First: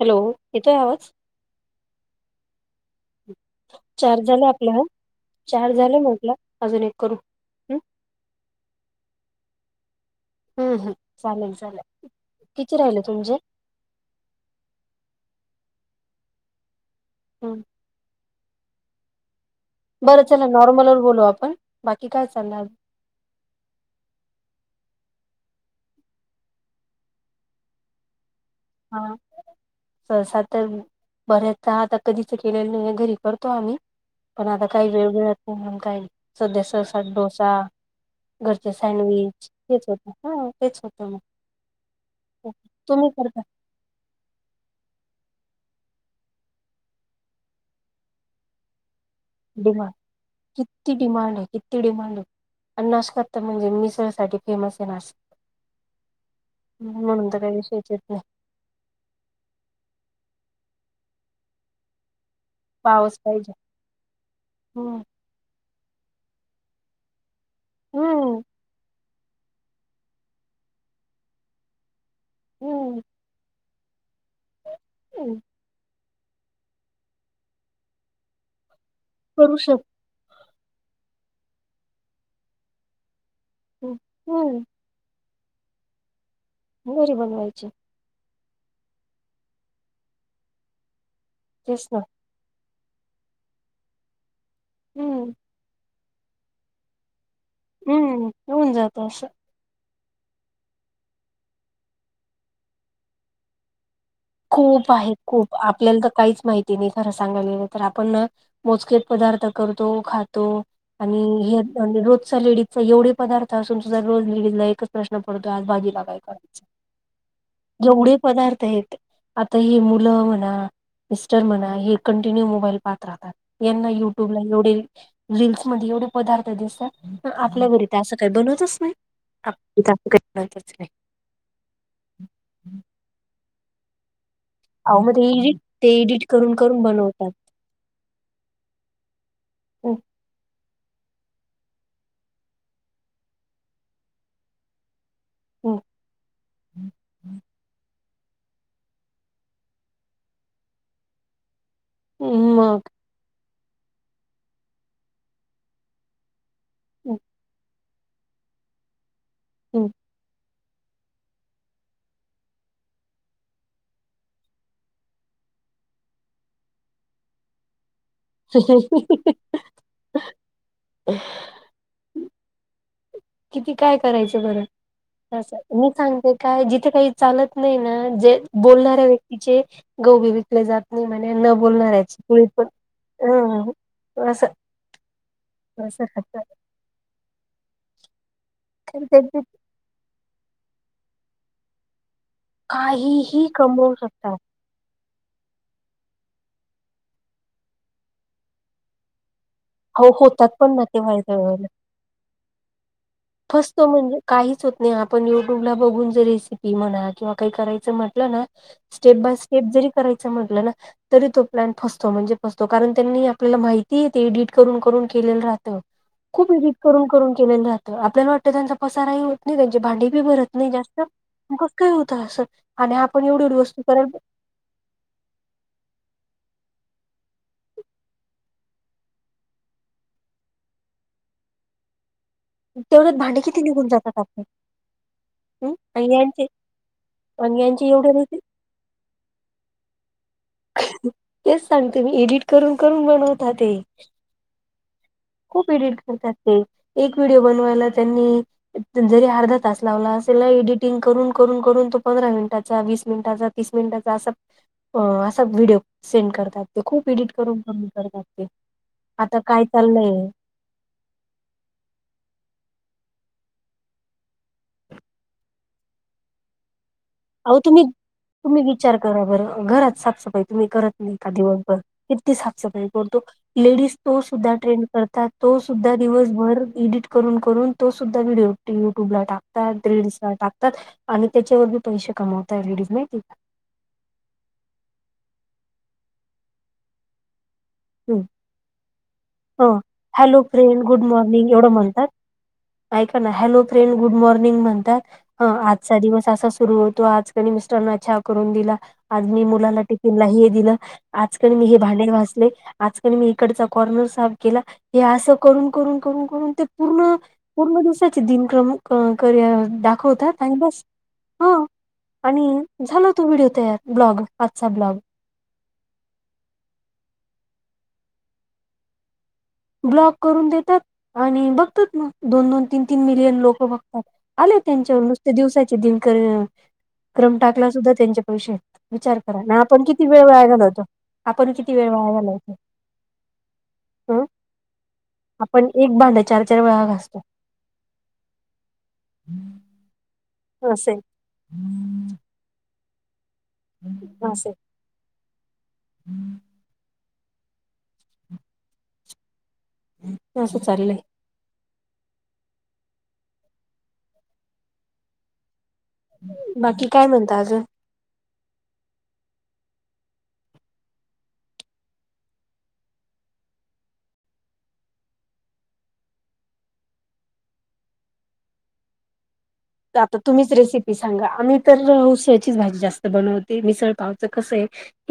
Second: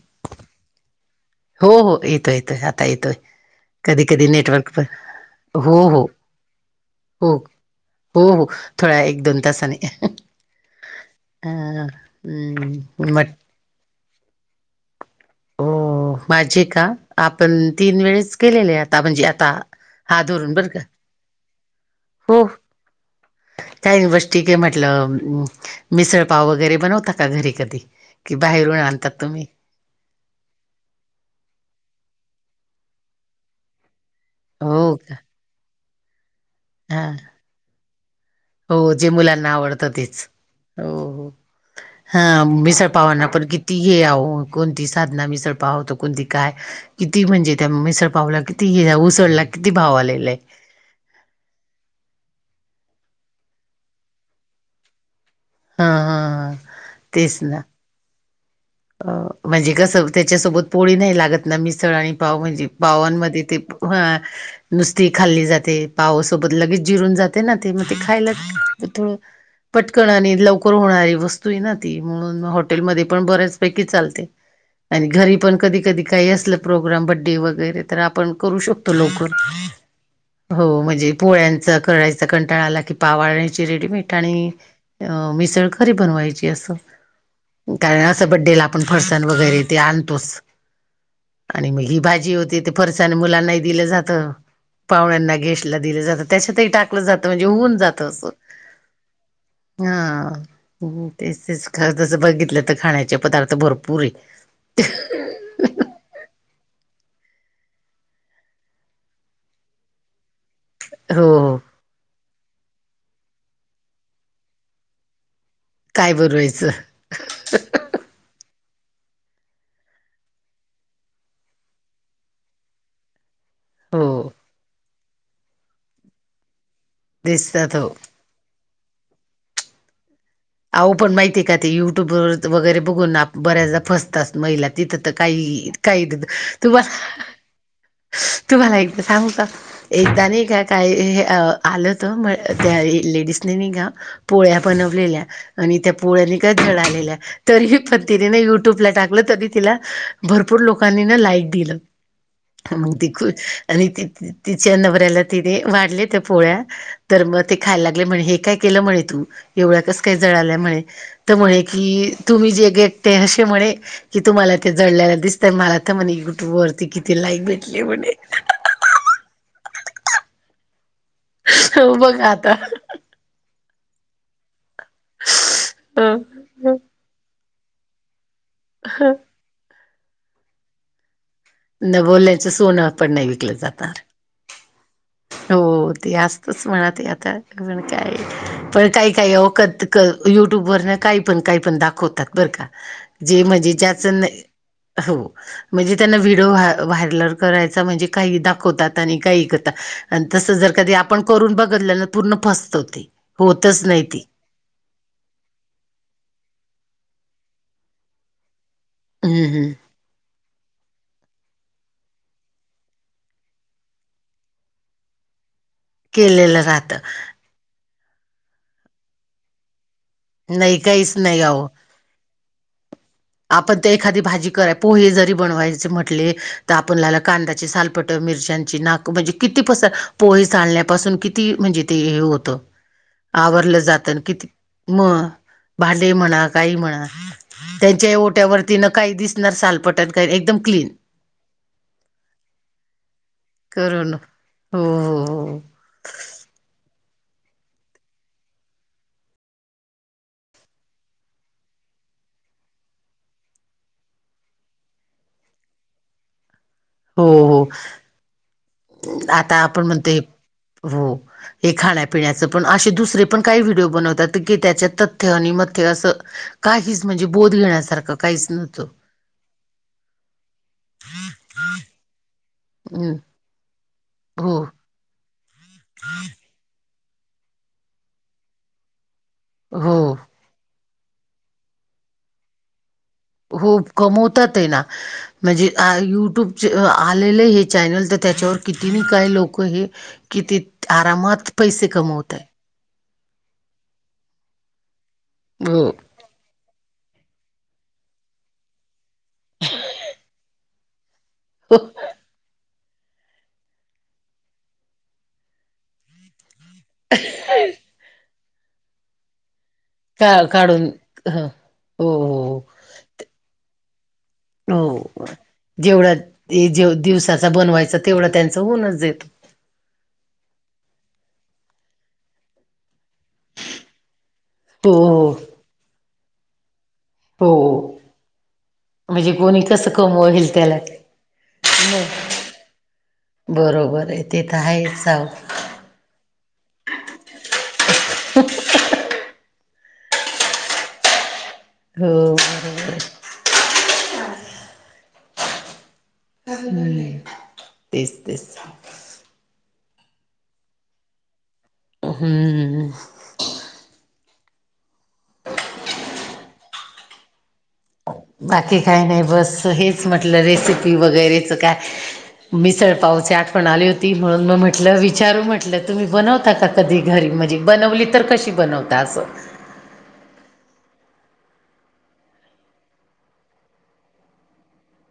Hello येतोय आवाज हो, हो येतो येतोय आता येतोय कधी, चार कधी झालं आपलं नेटवर्क हं? चार हो, झालं हो म्हटलं अजून एक करू हो ह हो, हो थोड्या एक, दोन तासाने हम् हम् ह चालेल चालेल किती राहिले हम् म तुमचे हो माझे का आपण हं. तीन वेळेस केलेले आहे आता म्हणजे आता हा बरं चला धरून का नॉर्मलवर बोलू आपण बाकी काय हो चाललय अजून काही, नाही बस ठीक आहे म्हटलं मिसळ पाव वगैरे बनवता का घरी कधी कि बाहेरून हा आणतात तुम्ही सहसा तर बऱ्याच आता कधीच केलेलं नाही, घरी करतो आम्ही पण आता काही हो वेळ का मिळत नाही, म्हणून काही सध्या सहसा हा डोसा घरचे हो जे सँडविच मुलांना हेच आवडतं होत. तेच हा तेच हो होतं मग हो हा मिसळ तुम्ही पावांना करता पण किती हे आओ कोणती साधना मिसळ पाव होत? तर कोणती काय? किती म्हणजे त्या मिसळ पावला? किती ही उसळ लागते. डिमांड. किती डिमांड आहे? किती डिमांड आहे आणि नाशकात तर, म्हणजे मिसळसाठी फेमस आहे नाशिक. हा हा हम् म्हणून तेच तर ना काही सेचेत घ्या. अ म्हणजे कसं त्याच्यासोबत पोळी नाही लागत ना, म्हणजे मिसळ आणि पाव म्हंजी. पावस पावांमध्ये पाहिजे ते हम्म नुसती खाल्ली जाते, पावसोबत लगेच जिरून जाते. ते ना ते मग, ते हम्म खायला थोडं पटकन आणि लवकर होणारी वस्तू ए ना. ती म्हणून हॉटेल हम्म मध्ये पण बऱ्याचपैकी चालते, आणि हम्म घरी पण कधी कधी काही अस प्रोग्राम, बडडे वगैरे तर आपण करू शकतो लवकर. करू शकतो हो म्हणजे पोळ्यांच करायच कंटाळा आला की, पाव आणायचा रेडीमेट आणि हम्म अ मिसळ घरी बनवायची, अस घरी बनवायची घरात च बडेला आपण फरसाण वगैरे ते आणतोच आणि मग तेच ना ही भाजी होते ते फरसाण मुलांना ही दिलं जात. हम्म पाहुण्यांना, गेस्टला दिलं जात. त्याच्यात ही टाक ल जात म्हणजे होऊन जात अस. हम्म होऊन जात असं अ हा तेच तेच खर तसं बघितलं तर, खाण्याचे पदार्थ भरपूर ए खूप आहेत खूप आपल्याला तर काहीच माहिती नाही, खरं सांगाय गेलं तर आपण मोजकेच पदार्थ करतो खातो. आणि हो हो हेच म्हंजे, रोजच लेडीजच एवढे पदार्थ असून सुद्धा, रोज लेडीज ला एकच प्रश्न पडतो. आज भाजीला काय करायचं? जेवढे पदार्थ आहेत. आता हे मुलं म्हणा, मिस्टर म्हणा, हे कंटिन्यू मोबाईल पहात राहतात. यांना हो. युट्यूबला एवढे रीलसमध्ये एवढे पदार्थ दिसतात आपल्या दिसतात घरी हो. त्यां काय बनवतच नाही. तिथं काय अस! आओ पण माहितीय का ते युट्यूब व वगैरे बघून बऱ्याचदा फसतात महिला. तिथं अहो तर, मग ते एडिट काही ते काही एडिट करून करून तुम्हाला बनवतात तुम्हाला एकदा सांगता एकदा नाही का काय हे आलं त मग त्या लेडिस ने नाही का? पोळ्या बनवलेल्या आणि त्या पोळ्यानी काय जळालेल्या तरी पण तिने न युट्यूबला टाकलं तरी, तिला भरपूर लोकांनी न लाईक दिलं. मग ती खूश आणि त तिच्या नवऱ्याला तिने वाढले त्या पोळ्या तर मग ते खायला लागले म्हणे हेव काय केलं म्हणे मा? तू एवढ्या कसकाय जळालास आल्या म्हणे. तर म्हणे कि तुम्ही जे गे भेटते असे म्हणे कि तुम्हाला ते जळल्याला दिसतय मला तर म्हणे, युट्यूब वरती किती लाईक भेटली म्हणे. [unintelligible] [unintelligible] हो बघ आता. किती काय करायचं बरं, असं मी हो, सांगते काय हो. जिथे काही चालत नाही ना, जे बोलणाऱ्या व्यक्तीचे गौबी विकले जातात. म्हणे न न बोलणाऱ्याची पोळी बोलण्याचं पण सोनं नाही विकलं जाणार अ असं. हो असं ते खात असतच म्हणा ते आता पण काय, पण काही काही ओ कत क युट्यूब वरन काही पण, काही पण दाखवतात बरं का? जे काहीही म्हजे कमवू ज्याच शकतात नाही अ हो. म्हणजे त्यांना, व्हिडिओ व्हायरल व्हायलर करायचा म्हणजे काही दाखवतात आणि काही ऐकतात. हो आणि होतात तस जर पण ना कधी ते आपण व्हायच्या करून वेळेला बघतल्या तर, पूर्ण फसत ते. होतच फसतो नाही म्हणजे ती काहीच होत. नाही आपण युट्यूबला बघून जर रेसिपी म्हणा किंवा काही करायचं म्हटलं ना. स्टेप बाय हम्म स्टेप हम्म जरी करायचं म्हटलं ना. तरी तो प्लॅन फसतो म्हणजे फसतो कारण त्यांनी आपल्याला माहिती ए ते एडिट करून करून केलेलं राहतं. खूप केलेलं राहत करून करून केले जातं आपल्याला वाटतं त्यांचा पसाराही होत नाही त्यांची भांडी भरत नाही जास्त काहीच नाही अहो कस काही होतं अस आणि आपण एवढी एवढ आपण वस्तू ते करा एखादी भाजी कररा पोहे जरी बनवायचे म्हटले तर आपणला कांदाची सालपट मिरच्याची नाक म्हणजे किती पसर पोहे चालण्यापासून किती म्हणजे ते हे होतं तेवढ्यात भांडे किती आवरलं निघून जातं जातात आणि आपले किती मग हम्म भडे आणि म्हणा यांचे काई म्हणा आणि यांचे एवढे राहते त्यांच्याट्या वरती न काही दिसणार सालपटात काही एकदम क्लीन तेच सांगते म्ी एडिट करून करून बनवता ते करून हो हो खूप एडिट करतात ते एक व्हिडओ बनवायला त्यांनी जरी अर्धा तास लावला असेला एडिटिंग करून करून करून तो पंधरा मिनिटाचा वीस मिनिटाचा तीस मिनिटाचा अस व्हडिओ सेंड करतात ते खूप हो एडिट हो करून हो. क करतात ते आता काय आपण म्हणत चाललंय हो हे खाण्यापिण्याचं पण असे दुसरे पण काही व्हिडिओ बनवतात की त्याच्या तथ्य आणि मथ्य असं काहीच म्हणजे बोध घेण्यासारखं काहीच नव्हतं बराबर घरात साफसफाई तुम्ही करत नाही का दिवस किती साफसफाई हम्म करतो लेडीज तो सुद्धा हो ट्रेंड करतात तो सुद्धा दिवसभर एडिट करून करून तो सुद्धा व्हिडिओ युट्यूबला टाक हो रेड् टाकतात आणि त्याच्यावरी पैसे कमवतय लेडीज नाहीती हो कमवतात आहे ना म्हणजे युट्यूब आले चॅनल तर त्याच्यावर किती काय लोक हं हे हॅलो किती फ्रेंड गुड आरामात मॉर्निंग एवढं पैसे म्हणतात कमवतय ऐका ना हॅलो फ्रेंड गुड मॉर्निंग म्हणतात ह हो आजचा दिवस त सुरू होतो आज क मिस्टर न छ करून दिला आज मी मुलाला टिफिनलाही दिलं आजकाळी मी हे हो. भांडे भजले आजकाल मी इकडचा कॉर्नर साफ केला हे असं करून करून करून करून ते पूर्ण पूर्ण दिवसाचे दिनक्रमा होत का नाही बस काढून ह. हो हो हो आणि हो. झाला तू व्हिडिओ तयार ब्लॉग आजचा ब्लॉग हो जेवढा जे दिवसाचा बनवायचा तेवढा त्यांचं होऊनच देतो ब्लॉक करून देतात आणि बघतात मग दोन दोन तीन तीन मिलियन लोक बघतात आले त्यांच्यावर हो नुसते हो दिवसाचे दिनकर क्रम टाकला सुद्धा हो त्यांचे पैसे विचार म्हणजे करा आणि कोणी आपण कसं किती वेळ कमवेल त्याला वगलातो आपण किती वेळ वळाय झालाय बरोबर आहे तेथ आहे जाव आपण एक बांड चार चार वेळा घासतो ह हा से हो बरोबर आहे हां स हम्म तेच तेच अससं चालले हम्म बाकी काय म्हणत आजं बाकी काही नाही बस हेच म्हटलं रेसिपी वगैरेचं काय मिसळपावची आठवण आली होती म्हणून मग म्हटलं विचारू म्हटलं तुम्ही बनवता आता का कधी घरी म्हणजे बनवली तर कशी बनवता असं आता तुम्हीच रेसिपी सांगा आम्ही तर उसळ्याचीच भाजी जास्त बनवते मिसळ पावचं कसं आहे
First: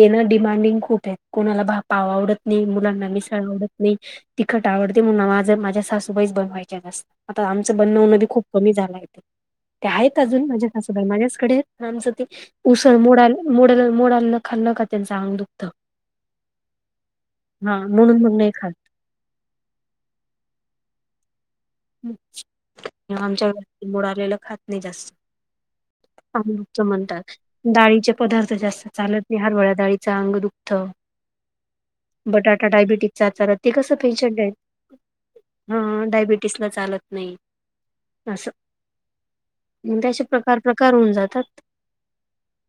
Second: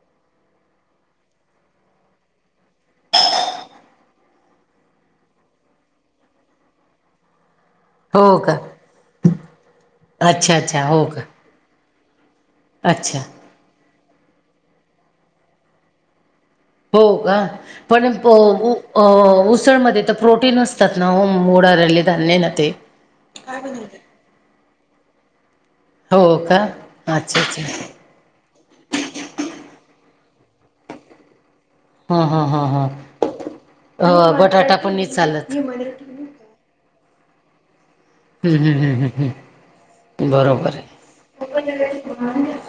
हे ना डिमांडिंग खूप आहेत कोणाला भा पाव आवडत नाही मुलांना मिसळ आवडत नाही तिखट आवडते म्हणून माझं माझ्या सासूबाईच बनवायच्या जास्त आता आमचं बनण उ नदी हो खूप का? कमी झालंय ते ते आहेत अजून अच्छा माझ्या अच्छा हो हं का माझ्याचकडे आमचं ते उसळ अच्छा. मोडाल. मोड मोडाला न खा नका त्यांच अंग दुखतं. हो का पण म्हणून मग नाही खात उसळमध्ये तर प्रोटीन असतात ना मोडा अल दने नाते. आमच्या व मोड आलेलं खात नाही जास्त- हो का चछ म्हणतात अच्छा अच्छा ाळीचे पदार्थ जास्त चालत वििहार वड्याडाळीचं अंग दुख्त. [inaudible] हम ह ह चालत ते कसं ह पेशंट बटाटा पण नाही चालत. तसलं चालत नाही. हम् हम् हम हम हम्. त्या असे प्रकार प्रकार होऊन जातात. हम्म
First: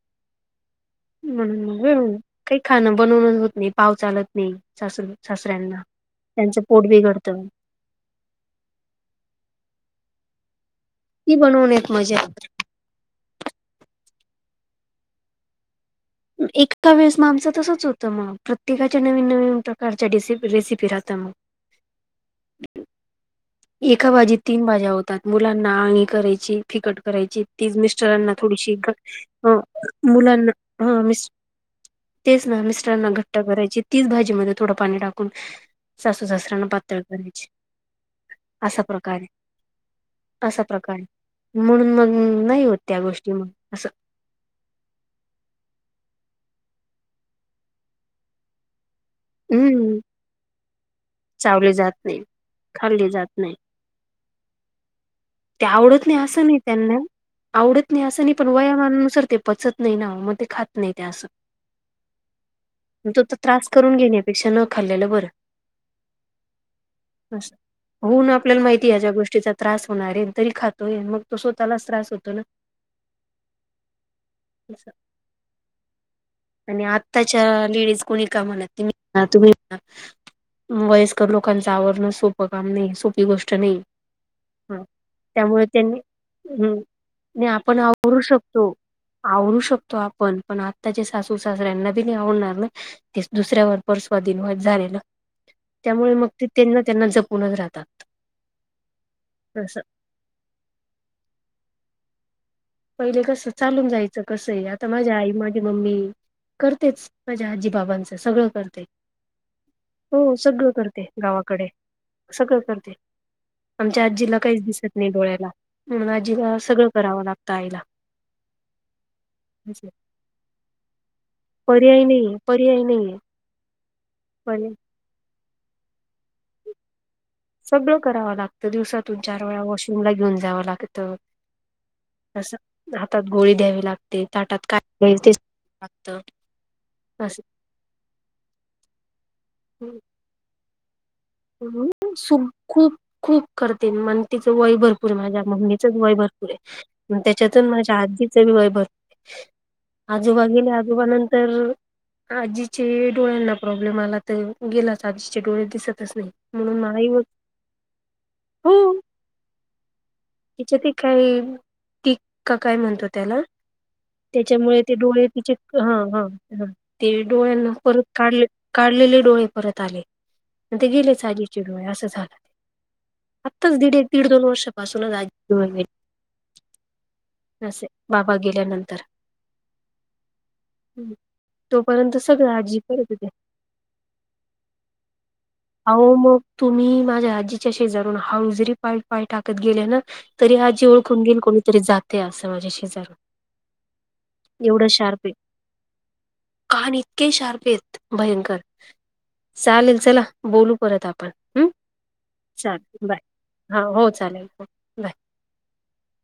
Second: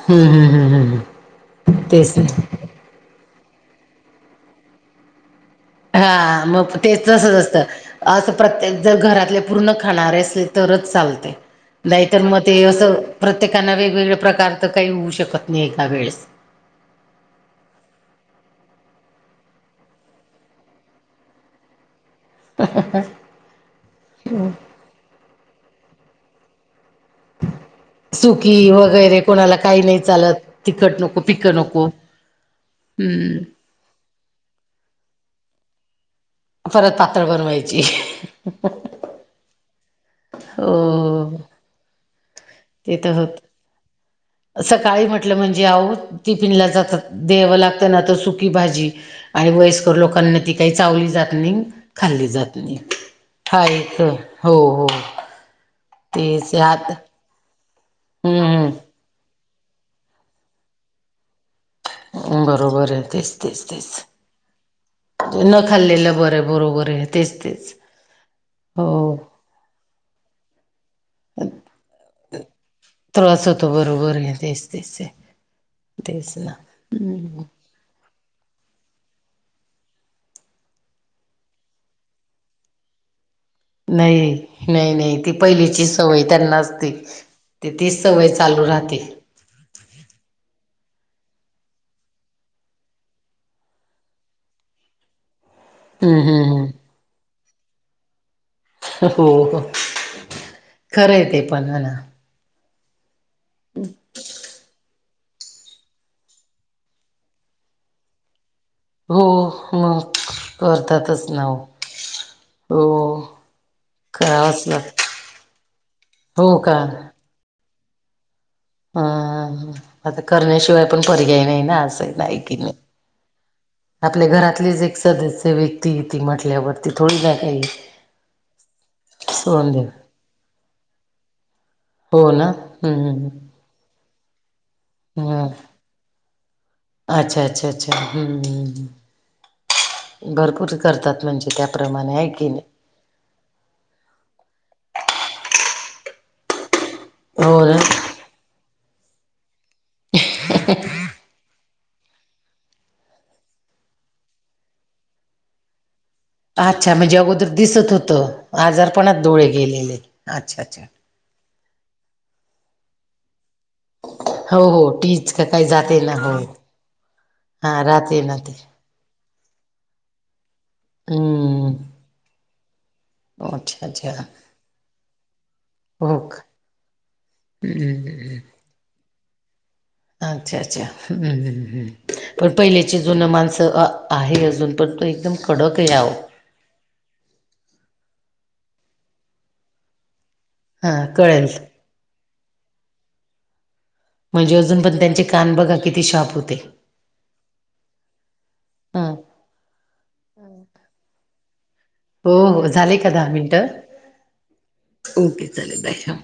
हम् हम्म हम्म म्हणून मग हम वेळ तेच आहे. काही खाणं बनवूनच होत नाही पाव चालत नाही सास सासऱ्यांना हा त्यांचं मग पोट तेच तसंच बिघडतं असतं असं प्रत्येक जर घरातले पूर्ण खाणारे असले. तरच चालते ती बनवण्यात नाहीतर मजा मग ते असं. प्रत्येकाना वेगवेगळ प्रकार तरं काही होऊ शकत नाही एका वेळेस एका वेळेस मग आमचं तसंच होतं मग प्रत्येकाच्या नवीन नवीन प्रकारच्या रसि रेसिपी राहत मग. [unintelligible] एका भाजी तीन भाज्या होतात मुलांना आंगी करायची. फिकट करायची ती मिस्टरांना सुकी थोडीशी वगैरे कोणाला काही नाही चालत मुलांना तिखट मि नको पिकं नको तेच ना मिश्रांना घट्ट हम्म करायची तीच भाजी म थोडं पाणी टाकून. सस्तू शस्त्र. परत पात्र बनवायची. असा प्रकारे असा हो प्रकारे म्हणून मग नाही हो. ते त्या तर गोष्टी होत अस. सकाळी म्हटलं म्हणजे आह टिफिन ला जातात द्यावं लागतं ना तर सुकी भाजी आणि वयस्कर हम्म लोकांना ती काय चावली जात नाही चावले जात नाही खाल्ली जात नाही. खाल्ले जात नाही ठाई हीत हो हो ते आवडत नाही असं तेच नाही आत त्यांना आवडत नाही असं नाही पण हम्म वयामानानुसार ते पचत नाही. नाही ना मग ते खात नाही ते असं बरोबर आहे तो तेच तर तेच त्रास करून घेण्यापेक्षा न खाल्लेलं बरं तेच न खाल्लेलं बर बरोबर आहे. तेच असं तेच. होऊन आपल्याला माहिती हो आहे ह्याच्या्या गोष्टीचा त्रास होणार आहे तरी खातोय मग. तो स्वतःलाच त्रास होतो ना त्रास होतो बरोबर आहे तेच असं तेच आहे तेच ना आणि आत्ताच्या लेडीज कोणी कामाला तम्ही तुम्ही वयस्कर लोकांचं आवरण सोपं काम नाही सोपी गोष्ट नाही. नाही ह नाही नाही ती त्यामुळे पहिलीची त्यांनी सवय त्यांना हम् असते नाही ती आपण तीच आवरू सवय चालू शकतो राहते. आवरू शकतो आपण पण आत्ताचे सासू सासऱ्यांना बी नाही आवडणार ना तेच दुसऱ्यावर परस्वादीन व झालेलं. त्यामुळे हम्म मग ते हम्म त्यांना हम्म त्यांना जपूनच राहतात. हो हो असं खरं आहे ते पण म्हनां. पहिले कसं चालून जायचं कसं ही आता माझ्या आई म माझी मम्मी करतेच माझ्या आजीबाबांचं सगळं करते. हो मग हो सगळं करते करतातच ना हो गावाकडे सगळं करते. हो आमच्या आजीला काहीच करावंच दिसत लागत नाही डोळ्याला म्हणून आजीला हो का सगळं करावं लागतं आईला हम आता करण्याशिवाय पण पर्याय नाही ना पर्याय असं नाहीये ऐक नाही पर्याय नाहीये आपल्या पर्याय घरातलीच एक सदस्य व्यक्ती ती म्हटल्यावरती थोडी जा सगळं करावं लागतं दिवसातून चार वेळा सोडून देऊ वॉशरूम ला घेऊन जावं लागतं. हो ना हम्म हातात हम्म गोळी द्यावी लागते, ताटात काय ते लागत ते हम्म द्यावं लागतं. अच्छा! अच्छा! अच्छा! हम अ अ भरपूर करतात म्हणजे. त्याप्रमाणे आहे की नाही. [unintelligible] करते, मग तिचं वय भरपूर माझ्या मम्मीच वय भरपूर आहे म त्याच्यात हो ना माझ्या आजीच तीचं बी वर भरपूर आहे, आजोबा गेले आजोबा नंतर आजीचे डोळ्यांना प्रॉब्लेम आला, तर गेलाच आजीचे डोळे दिसतच नाही. म्हणून अच्छा आई म्हणजे, हो अगोदर दिसत होतं आजारपणात डोळे गेलेले, अच्छा! तिच्या अच्छा! ते काय ती का काय म्हणतो, त्याला? हो त्याच्यामुळे हो ते डोळे टीच का तिचे काही हा जाते ना हा हो ते डोळ्यांना हा परत राहते ना काढलेत ते काढलेले डोळे परत आले, ते गेले आजीचे हम्म डोळे असं झाल. आत्ताच अच्छा दीड एक अच्छा दीड दोन वर्षा पासूनच आजीचे डोळे गेले. हो क असये बाबा गेल्या नंतर. अच्छा! अच्छा! हम तोपर्यंत सगळं पण आजी पहिल्याचे करत जुन होते माणसं त अ आहे, अजून पण तो एकदम कडक आहे आहो. अहो, मग तुम्ही माझ्या आजीच्या शेजारून हाळू जरी पाय -पाय टाकत गेले ना-‍- तरी आजी हा ओळखून घेईल कळेल कोणीतरी जातेय, असं माझ्या शेजारून म्हणजे, अजून एवढं पण त्यांचे शार्प आहे कान बघा किती शाबूत ये. कान इतके शार्प आहेत, भयंकर हा चालेल चला बोलू परत, आपण हम. हो हो झालेय, का दहा मिनटं हो चालेल हो बाय ओके चालेल बाय!